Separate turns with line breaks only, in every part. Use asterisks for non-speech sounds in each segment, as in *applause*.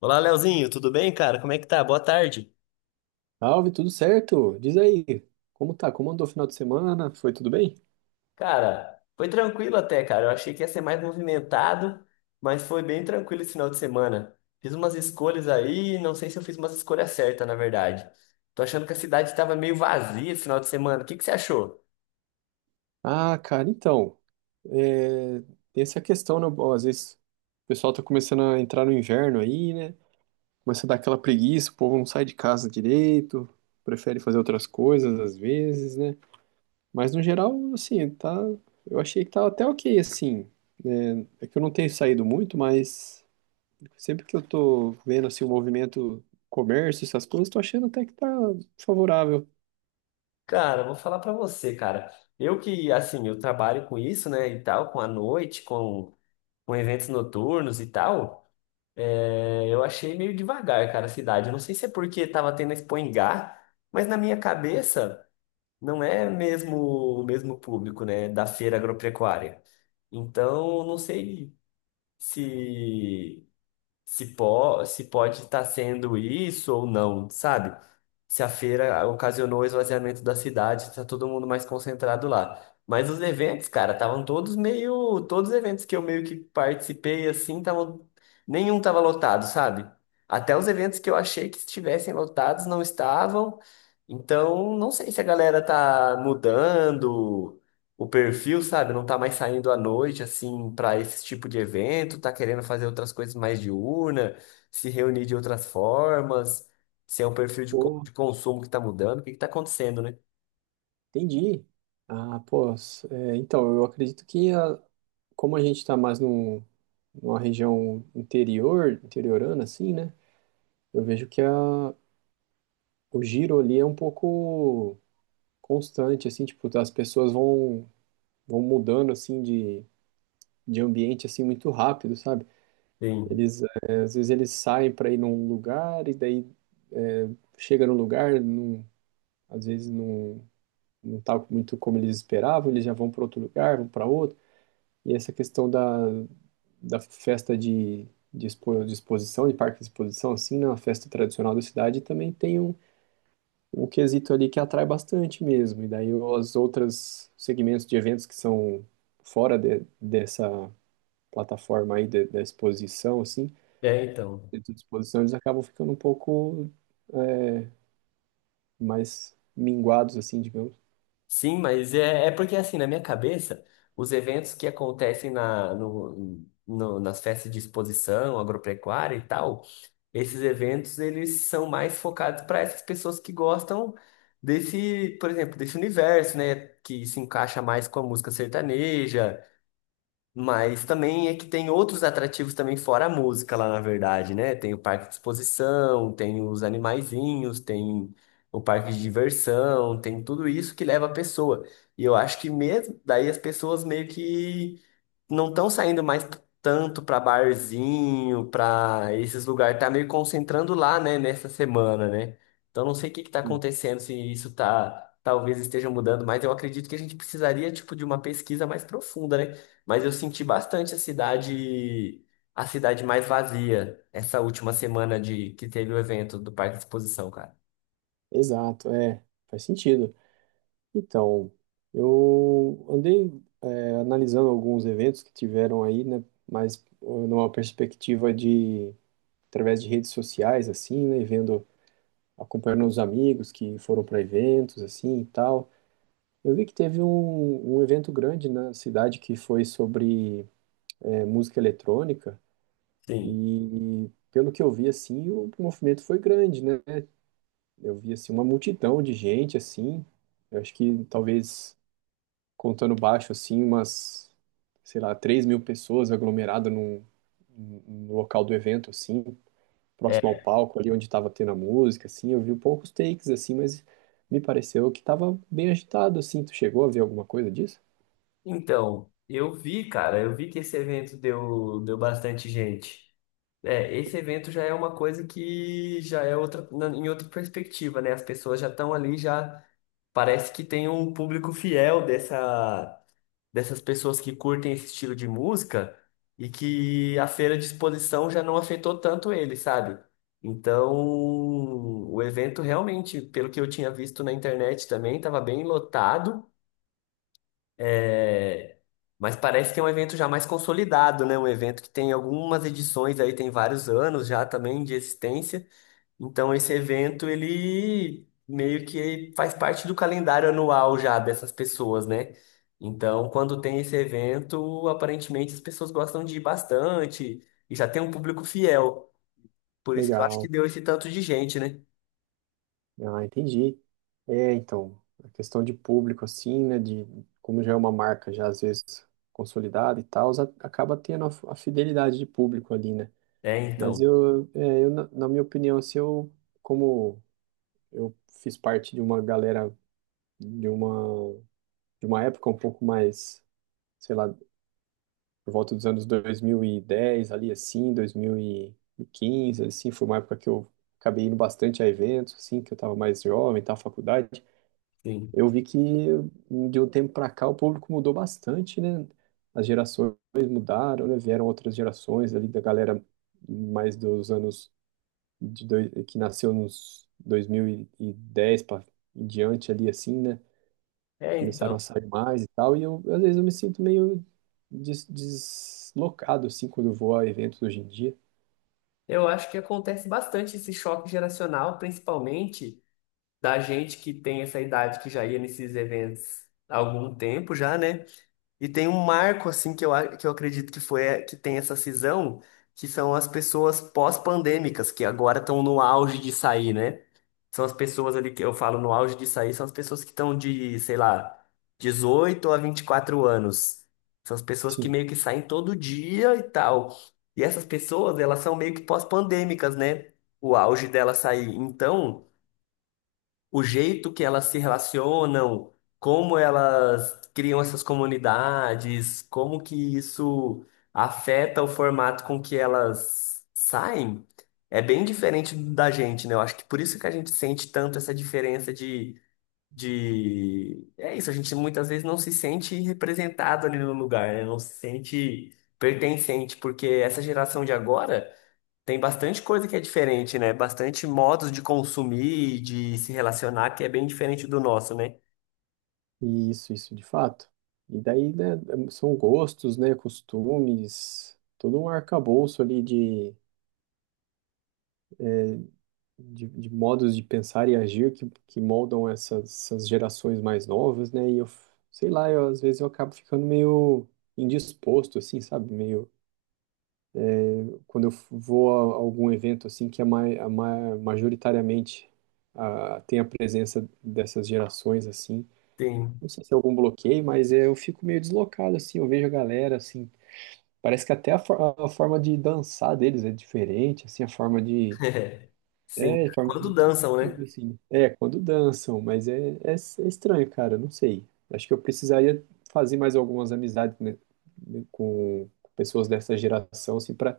Olá, Leozinho, tudo bem, cara? Como é que tá? Boa tarde.
Salve, tudo certo? Diz aí, como tá? Como andou o final de semana? Foi tudo bem?
Cara, foi tranquilo até, cara. Eu achei que ia ser mais movimentado, mas foi bem tranquilo esse final de semana. Fiz umas escolhas aí, não sei se eu fiz umas escolhas certas, na verdade. Tô achando que a cidade estava meio vazia esse final de semana. O que que você achou?
Ah, cara, então, é, essa é a questão, né? Bom, às vezes o pessoal tá começando a entrar no inverno aí, né? Começa a dar aquela preguiça, o povo não sai de casa direito, prefere fazer outras coisas às vezes, né? Mas no geral, assim, tá... Eu achei que tá até ok, assim, né? É que eu não tenho saído muito, mas sempre que eu tô vendo, assim, o movimento, comércio, essas coisas, tô achando até que tá favorável.
Cara, vou falar pra você, cara. Eu que, assim, eu trabalho com isso, né, e tal, com a noite, com eventos noturnos e tal. É, eu achei meio devagar, cara, a cidade. Eu não sei se é porque tava tendo a Expo em Gá, mas na minha cabeça não é mesmo o mesmo público, né, da feira agropecuária. Então, não sei se se, po se pode estar sendo isso ou não, sabe? Se a feira ocasionou o esvaziamento da cidade, tá todo mundo mais concentrado lá. Mas os eventos, cara, estavam todos meio. Todos os eventos que eu meio que participei, assim, estavam. Nenhum tava lotado, sabe? Até os eventos que eu achei que estivessem lotados não estavam. Então, não sei se a galera tá mudando o perfil, sabe? Não tá mais saindo à noite, assim, para esse tipo de evento, tá querendo fazer outras coisas mais diurna, se reunir de outras formas, se é um perfil de,
Pô,
de consumo que tá mudando, o que que tá acontecendo, né?
entendi. Ah, pô, s- é, então, eu acredito que como a gente está mais numa região interior, interiorana, assim, né? Eu vejo que o giro ali é um pouco constante, assim, tipo, as pessoas vão mudando, assim, de ambiente, assim, muito rápido, sabe?
Sim.
Eles, às vezes eles saem para ir num lugar e daí, é, chega no lugar, não, às vezes não, não tá muito como eles esperavam, eles já vão para outro lugar, vão para outro. E essa questão da festa de exposição, de parque de exposição, assim, na festa tradicional da cidade, também tem um, um quesito ali que atrai bastante mesmo. E daí os outros segmentos de eventos que são dessa plataforma aí, da exposição, assim,
É, então.
dentro de exposição, eles acabam ficando um pouco mais minguados, assim, digamos.
Sim, mas é, é porque, assim, na minha cabeça, os eventos que acontecem na, nas festas de exposição agropecuária e tal, esses eventos, eles são mais focados para essas pessoas que gostam desse, por exemplo, desse universo, né? Que se encaixa mais com a música sertaneja, mas também é que tem outros atrativos também fora a música lá, na verdade, né? Tem o parque de exposição, tem os animaizinhos, tem o parque de diversão, tem tudo isso que leva a pessoa. E eu acho que mesmo daí as pessoas meio que não estão saindo mais tanto para barzinho, para esses lugares, tá meio concentrando lá, né, nessa semana, né? Então não sei o que que tá
Sim,
acontecendo, se isso tá talvez esteja mudando, mas eu acredito que a gente precisaria tipo de uma pesquisa mais profunda, né? Mas eu senti bastante a cidade mais vazia essa última semana de que teve o evento do Parque de Exposição, cara.
exato, é, faz sentido. Então, eu andei analisando alguns eventos que tiveram aí, né, mas numa perspectiva de, através de redes sociais, assim, né, e vendo, acompanhando os amigos que foram para eventos assim e tal. Eu vi que teve um evento grande na cidade que foi sobre, música eletrônica,
Sim.
e pelo que eu vi assim, o movimento foi grande, né? Eu vi assim uma multidão de gente assim. Eu acho que talvez, contando baixo, assim, sei lá, 3.000 pessoas aglomeradas no local do evento, assim, próximo ao
É.
palco, ali onde estava tendo a música, assim. Eu vi poucos takes, assim, mas me pareceu que estava bem agitado, assim. Tu chegou a ver alguma coisa disso?
Então, eu vi, cara, eu vi que esse evento deu bastante gente. É, esse evento já é uma coisa que já é outra, em outra perspectiva, né? As pessoas já estão ali, já parece que tem um público fiel dessas pessoas que curtem esse estilo de música e que a feira de exposição já não afetou tanto ele, sabe? Então, o evento realmente, pelo que eu tinha visto na internet também, estava bem lotado, é, mas parece que é um evento já mais consolidado, né? Um evento que tem algumas edições aí, tem vários anos já também de existência. Então esse evento ele meio que faz parte do calendário anual já dessas pessoas, né? Então, quando tem esse evento, aparentemente as pessoas gostam de ir bastante e já tem um público fiel. Por isso que eu acho que
Legal.
deu esse tanto de gente, né?
Ah, entendi. É, então, a questão de público, assim, né, de como já é uma marca já às vezes consolidada e tal, acaba tendo a fidelidade de público ali, né?
É,
Mas
então,
eu, é, na minha opinião, assim, eu, como, eu fiz parte de uma galera, de uma de uma época um pouco mais, sei lá, por volta dos anos 2010 ali assim, dois mil e quinze assim, foi uma época que eu acabei indo bastante a eventos assim, que eu estava mais jovem, estava faculdade.
sim.
Eu vi que de um tempo para cá o público mudou bastante, né? As gerações mudaram, né? Vieram outras gerações ali da galera mais dos anos de dois, que nasceu nos dois mil e dez para em diante ali assim, né?
É,
Começaram a
então.
sair mais e tal, e eu, às vezes eu me sinto meio deslocado, assim, quando eu vou a eventos hoje em dia.
Eu acho que acontece bastante esse choque geracional, principalmente da gente que tem essa idade que já ia nesses eventos há algum tempo já, né? E tem um marco assim que eu acredito que foi é, que tem essa cisão, que são as pessoas pós-pandêmicas que agora estão no auge de sair, né? São as pessoas ali que eu falo no auge de sair, são as pessoas que estão de, sei lá, 18 a 24 anos. São as pessoas que
Sim,
meio que saem todo dia e tal. E essas pessoas, elas são meio que pós-pandêmicas, né? O auge dela sair. Então, o jeito que elas se relacionam, como elas criam essas comunidades, como que isso afeta o formato com que elas saem, é bem diferente da gente, né? Eu acho que por isso que a gente sente tanto essa diferença de... É isso, a gente muitas vezes não se sente representado ali no lugar, né? Não se sente pertencente, porque essa geração de agora. Tem bastante coisa que é diferente, né? Bastante modos de consumir e de se relacionar que é bem diferente do nosso, né?
e isso de fato. E daí, né, são gostos, né, costumes, todo um arcabouço ali de modos de pensar e agir que moldam essas gerações mais novas, né, e eu, sei lá, eu, às vezes eu acabo ficando meio indisposto, assim, sabe, meio, quando eu vou a algum evento assim que é majoritariamente, tem a presença dessas gerações assim,
Tem.
não sei se é algum bloqueio, mas eu fico meio deslocado assim, eu vejo a galera assim, parece que até a forma de dançar deles é diferente, assim, a forma de,
*laughs* Sim.
a forma
Quando
de
dançam,
tudo
né?
assim. É, quando dançam, mas é estranho, cara, não sei. Acho que eu precisaria fazer mais algumas amizades, né, com pessoas dessa geração assim para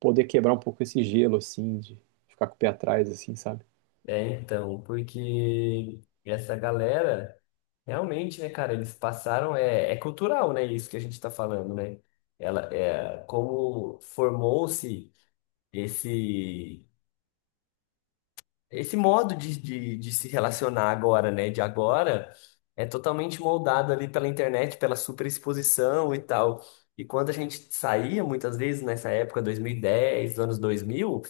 poder quebrar um pouco esse gelo, assim, de ficar com o pé atrás, assim, sabe?
É, então, porque essa galera, realmente, né, cara, eles passaram. É, é cultural, né? Isso que a gente tá falando, né? Ela, é, como formou-se esse. Esse modo de se relacionar agora, né, de agora, é totalmente moldado ali pela internet, pela superexposição e tal. E quando a gente saía, muitas vezes, nessa época, 2010, anos 2000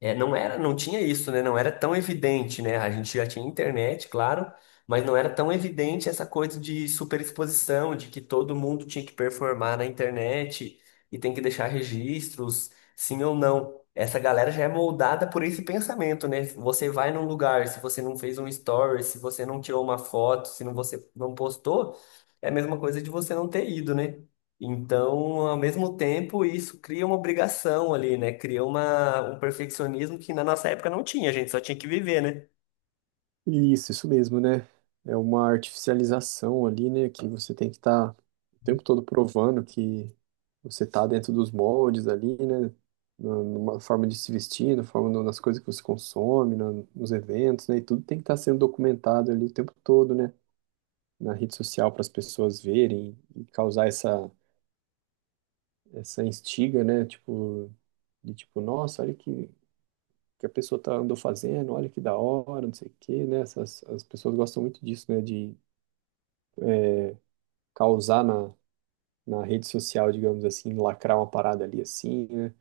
é, não era, não tinha isso, né? Não era tão evidente, né? A gente já tinha internet, claro, mas não era tão evidente essa coisa de superexposição, de que todo mundo tinha que performar na internet e tem que deixar registros, sim ou não. Essa galera já é moldada por esse pensamento, né? Você vai num lugar, se você não fez um story, se você não tirou uma foto, se não, você não postou, é a mesma coisa de você não ter ido, né? Então, ao mesmo tempo, isso cria uma obrigação ali, né? Cria uma, um perfeccionismo que na nossa época não tinha, a gente só tinha que viver, né?
Isso mesmo, né? É uma artificialização ali, né? Que você tem que estar o tempo todo provando que você está dentro dos moldes ali, né? Numa forma de se vestir, na forma, nas coisas que você consome, nos eventos, né? E tudo tem que estar sendo documentado ali o tempo todo, né? Na rede social para as pessoas verem e causar essa, essa instiga, né? Tipo, nossa, olha que a pessoa tá, andou fazendo, olha que da hora, não sei o quê, né? As pessoas gostam muito disso, né? De causar na rede social, digamos assim, lacrar uma parada ali assim, né?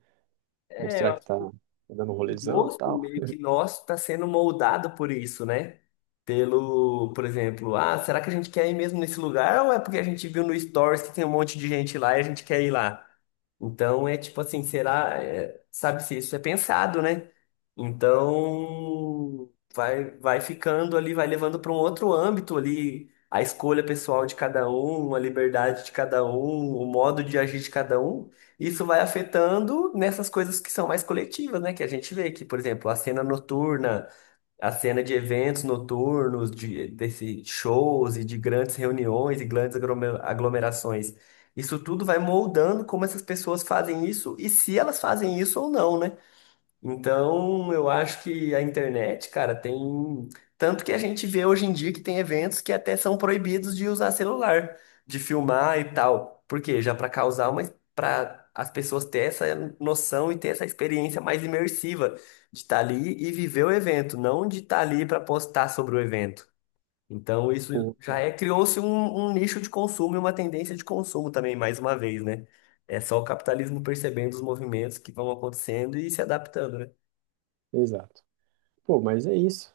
É,
Mostrar que tá dando um
o
rolezão e
gosto
tal.
meio que nosso está sendo moldado por isso, né? Pelo, por exemplo, ah, será que a gente quer ir mesmo nesse lugar ou é porque a gente viu no Stories que tem um monte de gente lá e a gente quer ir lá? Então é tipo assim, será, é, sabe se isso é pensado, né? Então vai, vai ficando ali, vai levando para um outro âmbito ali a escolha pessoal de cada um, a liberdade de cada um, o modo de agir de cada um. Isso vai afetando nessas coisas que são mais coletivas, né? Que a gente vê que, por exemplo, a cena noturna, a cena de eventos noturnos, de, desse shows e de grandes reuniões e grandes aglomerações. Isso tudo vai moldando como essas pessoas fazem isso e se elas fazem isso ou não, né? Então, eu acho que a internet, cara, tem. Tanto que a gente vê hoje em dia que tem eventos que até são proibidos de usar celular, de filmar e tal. Por quê? Já para causar uma. Para as pessoas ter essa noção e ter essa experiência mais imersiva de estar ali e viver o evento, não de estar ali para postar sobre o evento. Então, isso
Pô,
já é. Criou-se um, um nicho de consumo e uma tendência de consumo também, mais uma vez, né? É só o capitalismo percebendo os movimentos que vão acontecendo e se adaptando, né?
exato. Pô, mas é isso.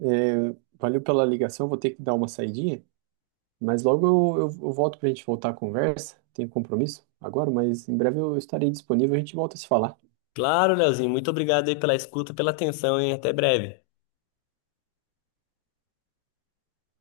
É, valeu pela ligação, vou ter que dar uma saidinha, mas logo eu volto pra gente voltar a conversa. Tenho compromisso agora, mas em breve eu estarei disponível, a gente volta a se falar.
Claro, Leozinho, muito obrigado aí pela escuta, pela atenção, hein? Até breve.